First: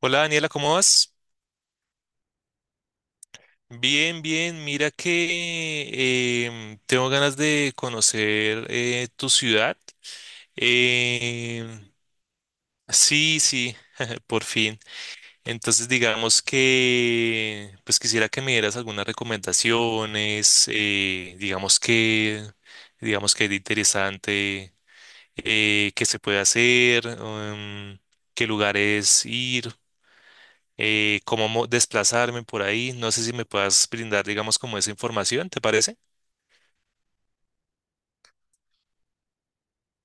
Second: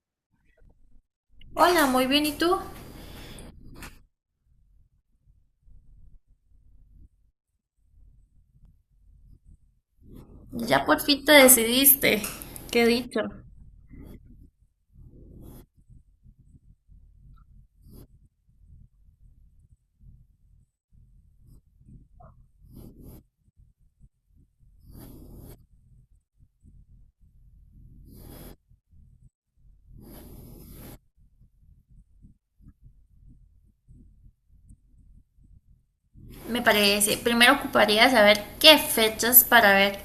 Hola, Daniela, ¿cómo vas? Hola, muy bien, ¿y tú? Bien, bien. Mira que tengo ganas de conocer tu ciudad. Ya por fin te Em, decidiste. Qué dicho. sí, sí, por fin. Entonces digamos que pues quisiera que me dieras algunas recomendaciones, digamos que es interesante, que se puede hacer, qué lugares ir, cómo desplazarme por ahí. No sé si me puedas brindar, digamos, como esa información, ¿te parece? Me parece. Primero ocuparía saber qué fechas para ver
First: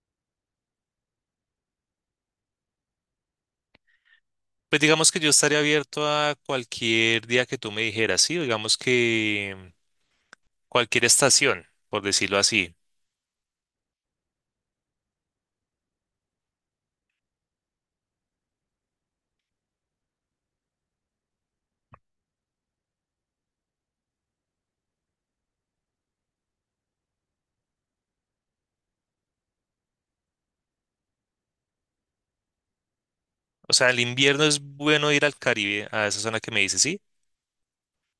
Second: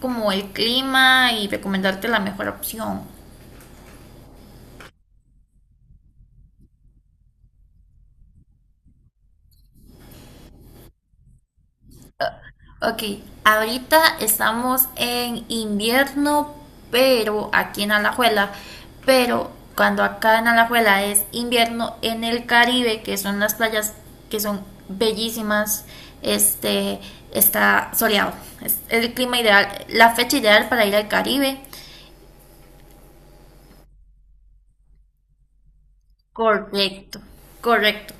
como el clima y recomendarte la mejor opción. Pues digamos que yo estaría abierto a cualquier día que tú me dijeras, sí, digamos que cualquier estación, por decirlo así. Ok, ahorita estamos en invierno, pero aquí en Alajuela, pero cuando acá en Alajuela es invierno, en el Caribe, que son las playas que son bellísimas, este está soleado. Es el clima ideal, la fecha ideal para ir al Caribe. O sea, el invierno es bueno ir al Caribe, a esa zona que me dices, sí, Correcto, correcto.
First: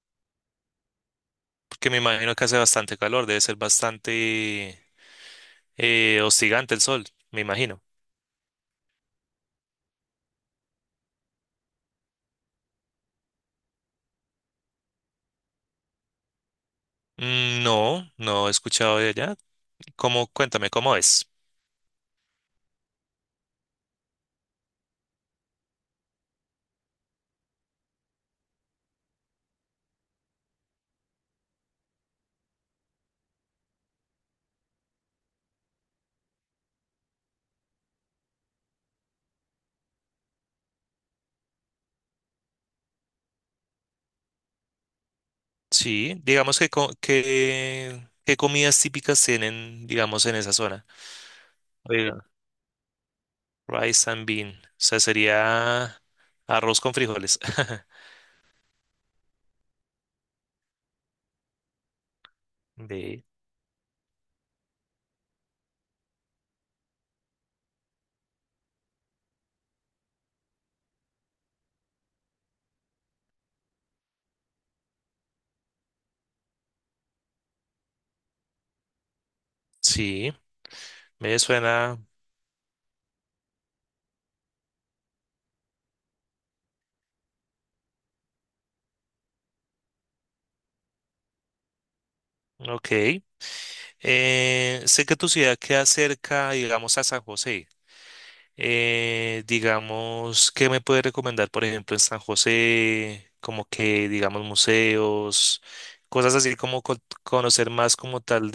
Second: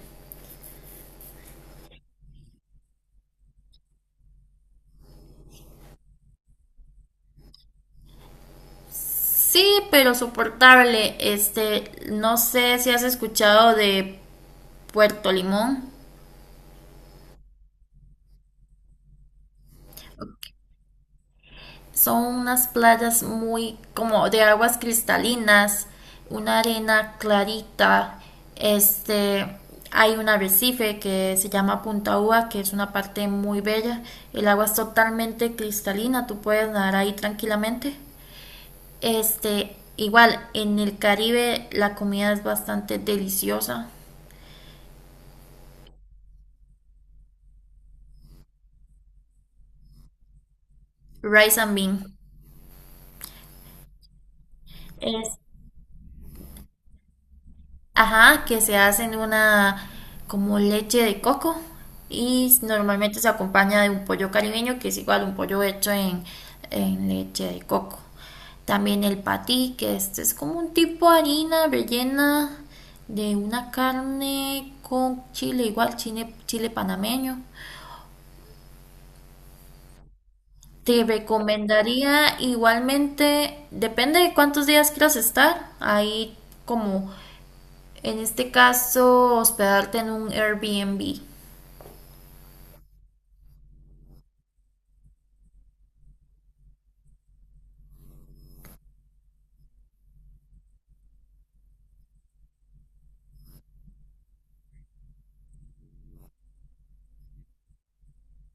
porque me imagino que hace bastante calor, debe ser bastante hostigante el sol, me imagino. Sí, pero soportable. Este, no sé si has escuchado de Puerto Limón. Mm, no, no he escuchado de allá. ¿Cómo? Cuéntame, ¿cómo es? Son unas playas muy como de aguas cristalinas, una arena clarita. Este, hay un arrecife que se llama Punta Uva, que es una parte muy bella. El agua es totalmente cristalina, tú puedes nadar ahí tranquilamente. Este, igual en el Caribe la comida es bastante deliciosa. Sí, digamos que, ¿qué comidas típicas tienen, digamos, en esa zona? Rice and bean. Oiga, rice and bean, o sea, Es sería arroz con frijoles. Ajá, que se hacen una como leche de coco y normalmente Ve, se acompaña de un pollo caribeño, que es igual un pollo hecho en leche de coco. También el patí, que este es como un tipo de harina rellena de una carne con chile, igual chile, chile panameño. sí, Te me suena, recomendaría igualmente, depende de cuántos días quieras estar, ahí como en este caso hospedarte en un Airbnb. ok. Sé que tu ciudad queda cerca, digamos, a San José. Digamos, ¿qué me puedes recomendar, por ejemplo, en San José? Como que, digamos, museos, cosas así como conocer más como tal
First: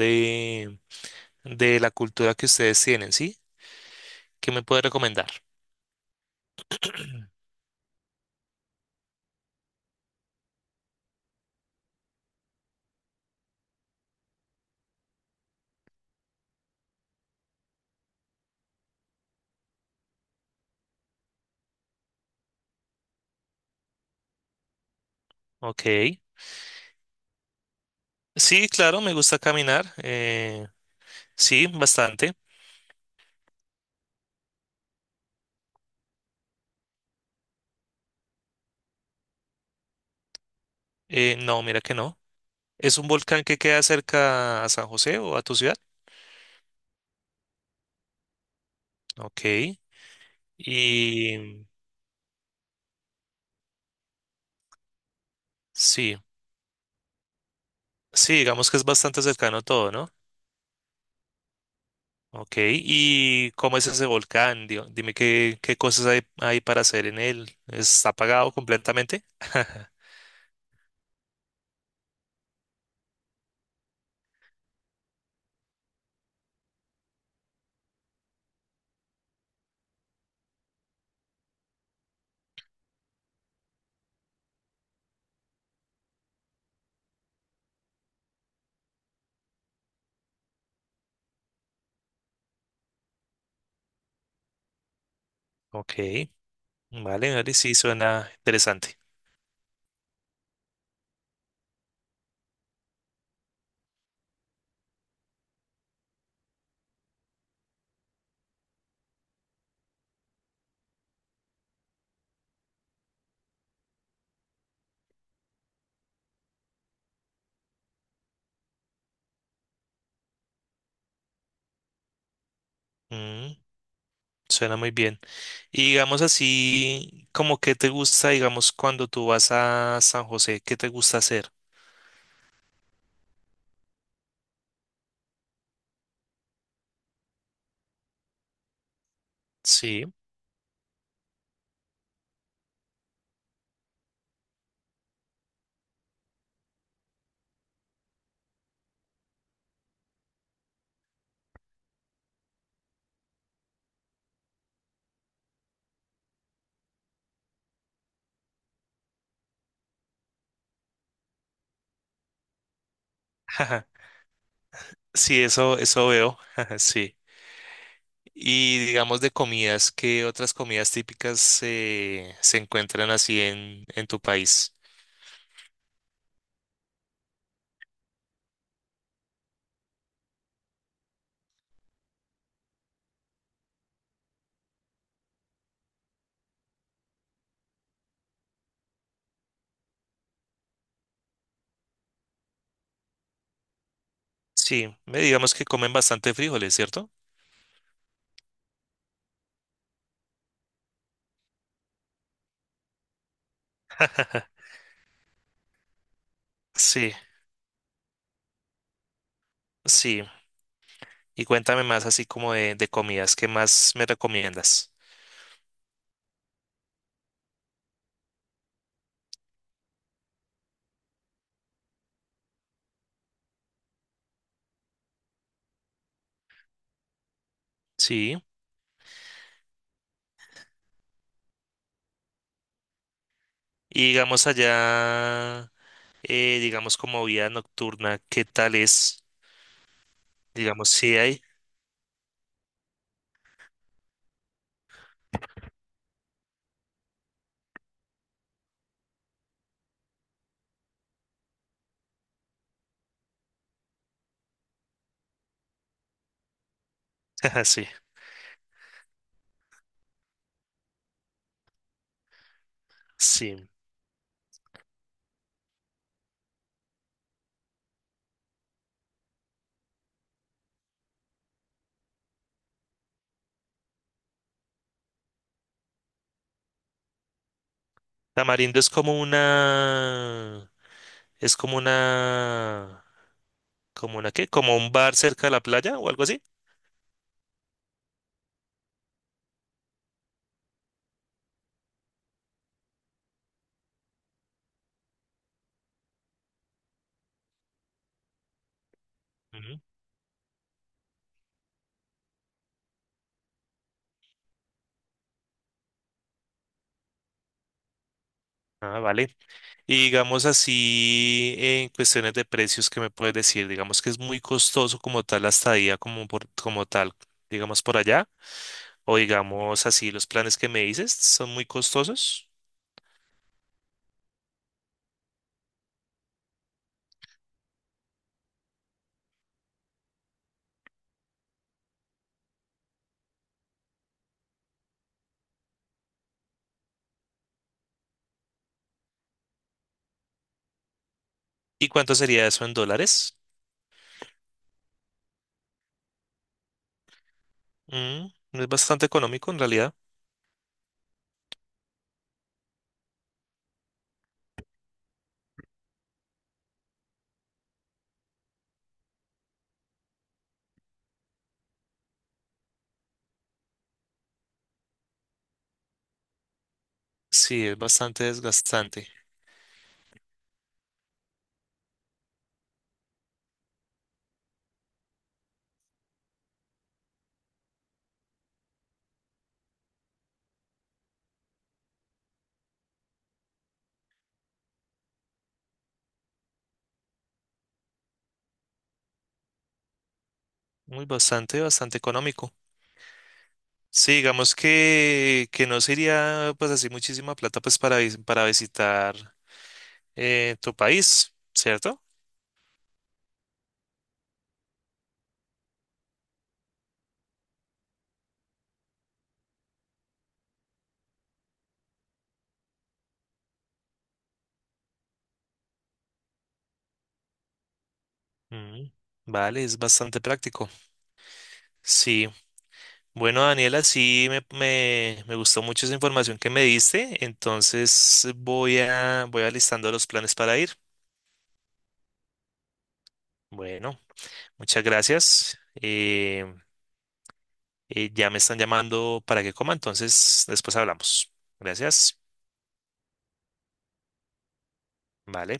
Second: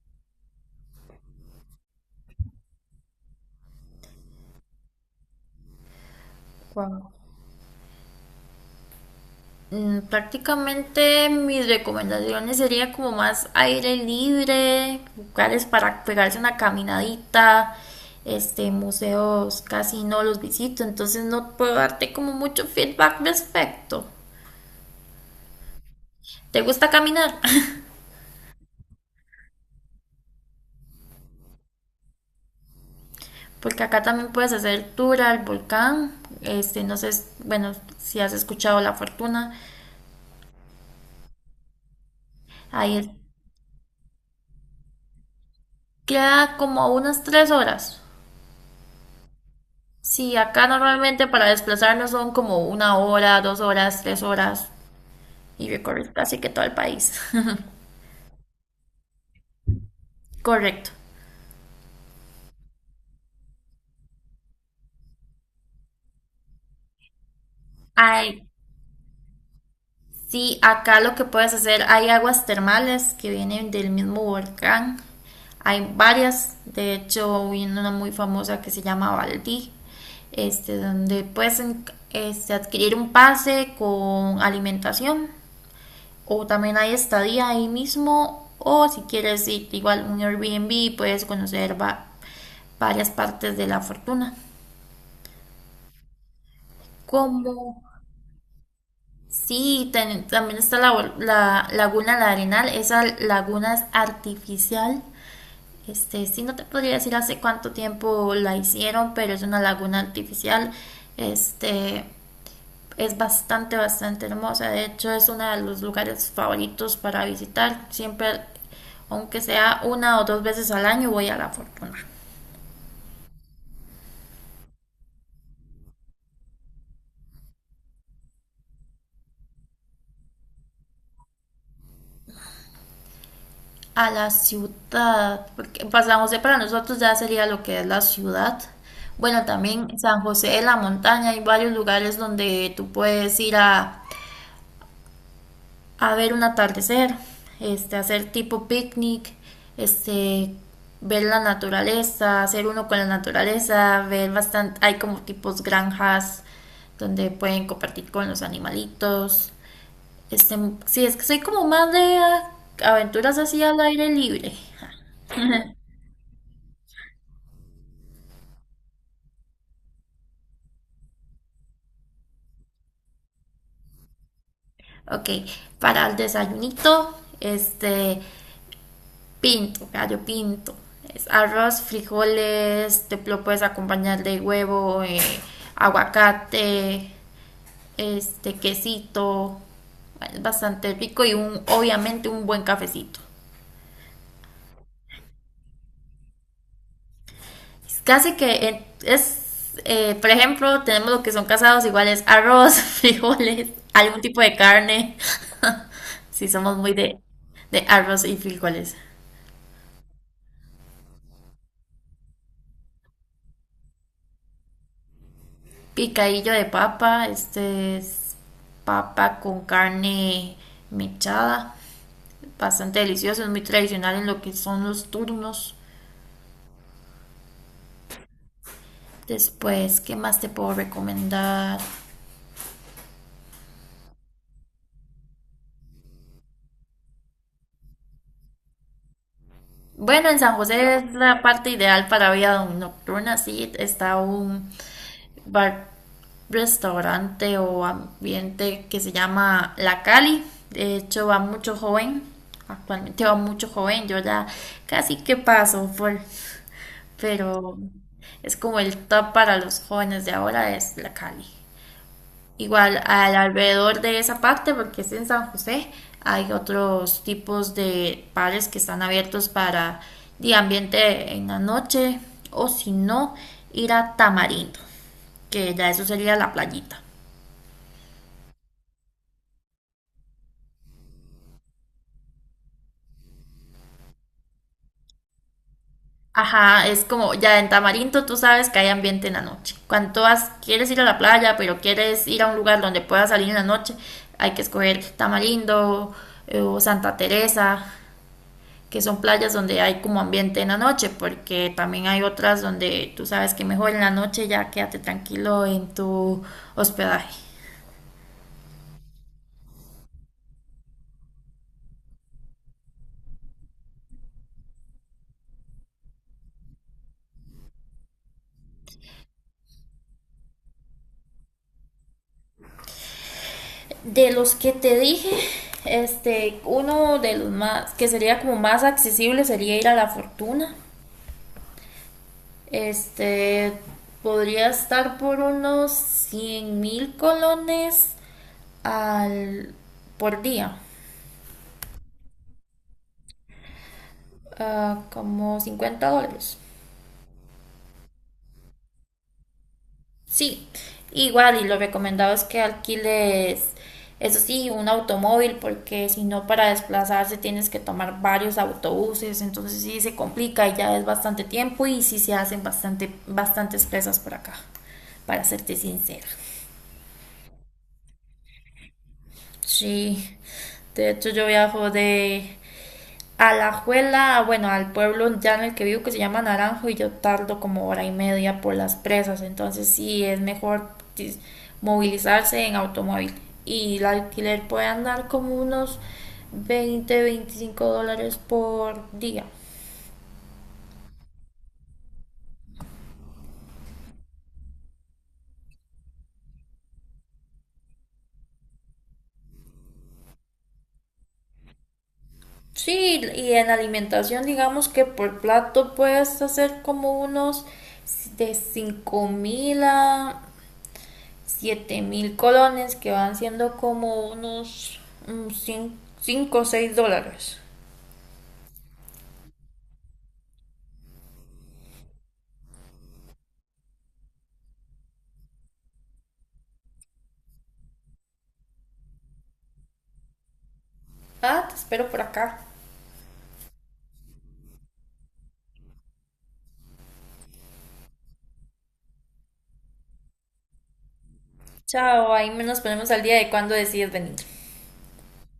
de la cultura que ustedes tienen, ¿sí? ¿Qué me puede recomendar? Wow. Prácticamente mis recomendaciones serían como más aire libre, lugares para pegarse una caminadita, este, museos casi no los visito, entonces no puedo darte como mucho feedback respecto. Ok. ¿Te gusta caminar? Sí, claro, me gusta caminar. Eh, sí, bastante. Porque acá también puedes hacer tour al volcán, este, no sé, bueno, si has escuchado La Fortuna, No, mira que no. ¿Es un ahí volcán que queda cerca a San José o a tu ciudad? queda como a unas 3 horas. Ok. Sí, acá normalmente para Y desplazarnos son como una hora, 2 horas, 3 horas y recorrer sí, casi que todo el país. sí, digamos que es bastante cercano todo, ¿no? Correcto. Ok. ¿Y cómo es ese volcán? Dime qué, qué cosas hay, hay para hacer en él. ¿Está Ay, apagado completamente? sí, acá lo que puedes hacer, hay aguas termales que vienen del mismo volcán. Hay varias, de hecho, hay una muy famosa que se llama Valdí, este, donde puedes este, adquirir un pase con alimentación o también hay estadía ahí mismo o si quieres ir igual un Airbnb puedes conocer varias partes de la fortuna. Ok. Vale, vale, sí, Como suena interesante. sí, también está la laguna La Arenal, esa laguna es artificial. Este, sí, no te podría decir hace cuánto tiempo la hicieron, pero es una laguna artificial. Este, es bastante, bastante hermosa. De hecho, es uno de los lugares favoritos para visitar. Siempre, aunque sea una o dos veces al año, voy a la fortuna. Mm. Suena muy bien. Y digamos así, como que te gusta, digamos, cuando tú vas a San José, ¿qué te gusta hacer? A la ciudad, porque para San José para nosotros ya sería lo que es la ciudad. Bueno, también Sí, San José de la Montaña, hay varios lugares donde tú puedes ir a ver un atardecer, este, hacer tipo picnic, este, ver la naturaleza, hacer uno con la naturaleza, ver bastante, hay como tipos granjas donde pueden compartir con los animalitos. Este, sí, es que soy como más de aventuras así al jaja, aire libre. sí, eso veo, sí. Y digamos de comidas, ¿qué otras comidas típicas se encuentran así en tu país? Ok, para el desayunito, este, pinto, gallo pinto. Es arroz, frijoles, te lo puedes acompañar de huevo, aguacate, este, quesito. Bueno, es bastante rico y obviamente un buen cafecito. Sí, me digamos que comen bastante frijoles, ¿cierto? Es casi que es, por ejemplo, tenemos lo que son casados, igual es arroz, frijoles, algún tipo de carne. Si somos muy Sí, de arroz y frijoles. sí. Y cuéntame más así como de comidas, ¿qué más me recomiendas? Picadillo de papa, este es papa con carne mechada, bastante delicioso, es muy tradicional en lo que son los turnos. Sí. Después, ¿qué más te puedo recomendar? Y digamos allá, digamos como vida nocturna, ¿qué tal es? Bueno, en San Digamos, José es sí la hay. parte ideal para vida nocturna, sí, está un bar, restaurante o ambiente que se llama La Cali. De hecho, va mucho joven, actualmente va mucho joven, yo ya casi que paso por, Ajá, pero sí, es como el top para los jóvenes de ahora es la Cali. Igual al sí. alrededor de esa parte, porque es en San José, hay otros tipos de bares que están abiertos para de ambiente en la noche o si no, ir a Tamarindo, que ya eso sería la playita. Tamarindo es como una qué, como un bar cerca de la playa o algo así. Ajá, es como ya en Tamarindo tú sabes que hay ambiente en la noche. Cuando tú quieres ir a la playa, pero quieres ir a un lugar donde puedas salir en la noche, hay que escoger Tamarindo o Santa Teresa, que son playas donde Ujú. hay como ambiente en la noche, porque también hay otras donde tú sabes que mejor en la noche ya quédate tranquilo en tu hospedaje. Ah, vale, y digamos así, en cuestiones de precios, ¿qué me puedes decir? Digamos que es muy costoso como tal la estadía, como, por, como tal, digamos por allá, o digamos así, los planes que me dices son muy costosos. De los que te dije, este, uno de los más que sería como más accesible sería ir a La Fortuna. Este podría estar por unos 100.000 colones al, por día, ¿Y cuánto sería eso en dólares? Como $50. Mm, es bastante económico en realidad. Sí, igual y lo recomendado es que alquiles, eso sí, un automóvil porque si no para desplazarse tienes que tomar varios autobuses, entonces sí se complica y ya es bastante tiempo y sí se hacen bastante, bastantes presas por acá, para serte sincera. Sí, es bastante desgastante. Sí, de hecho yo viajo de a la Alajuela, bueno, al pueblo ya en el que vivo que se llama Naranjo y yo tardo como hora y media por las presas, entonces sí es mejor movilizarse en automóvil y el alquiler puede andar como unos 20, $25 por día. Muy bastante, bastante económico. Sí, digamos que no sería pues así muchísima plata pues para, para visitar tu país, ¿cierto? Sí, y en alimentación digamos que por plato puedes hacer como unos de 5.000 a 7.000 colones, que van siendo como unos $5 o $6. Mm, vale, es bastante práctico. Sí. Bueno, Daniela, sí me gustó mucho esa información que me diste, entonces voy a voy alistando los planes para ir. Ah, te espero por acá. Bueno, muchas gracias. Ya me están llamando para que coma, entonces después hablamos. Gracias. Chao, ahí nos ponemos al día de cuándo decides venir. Vale.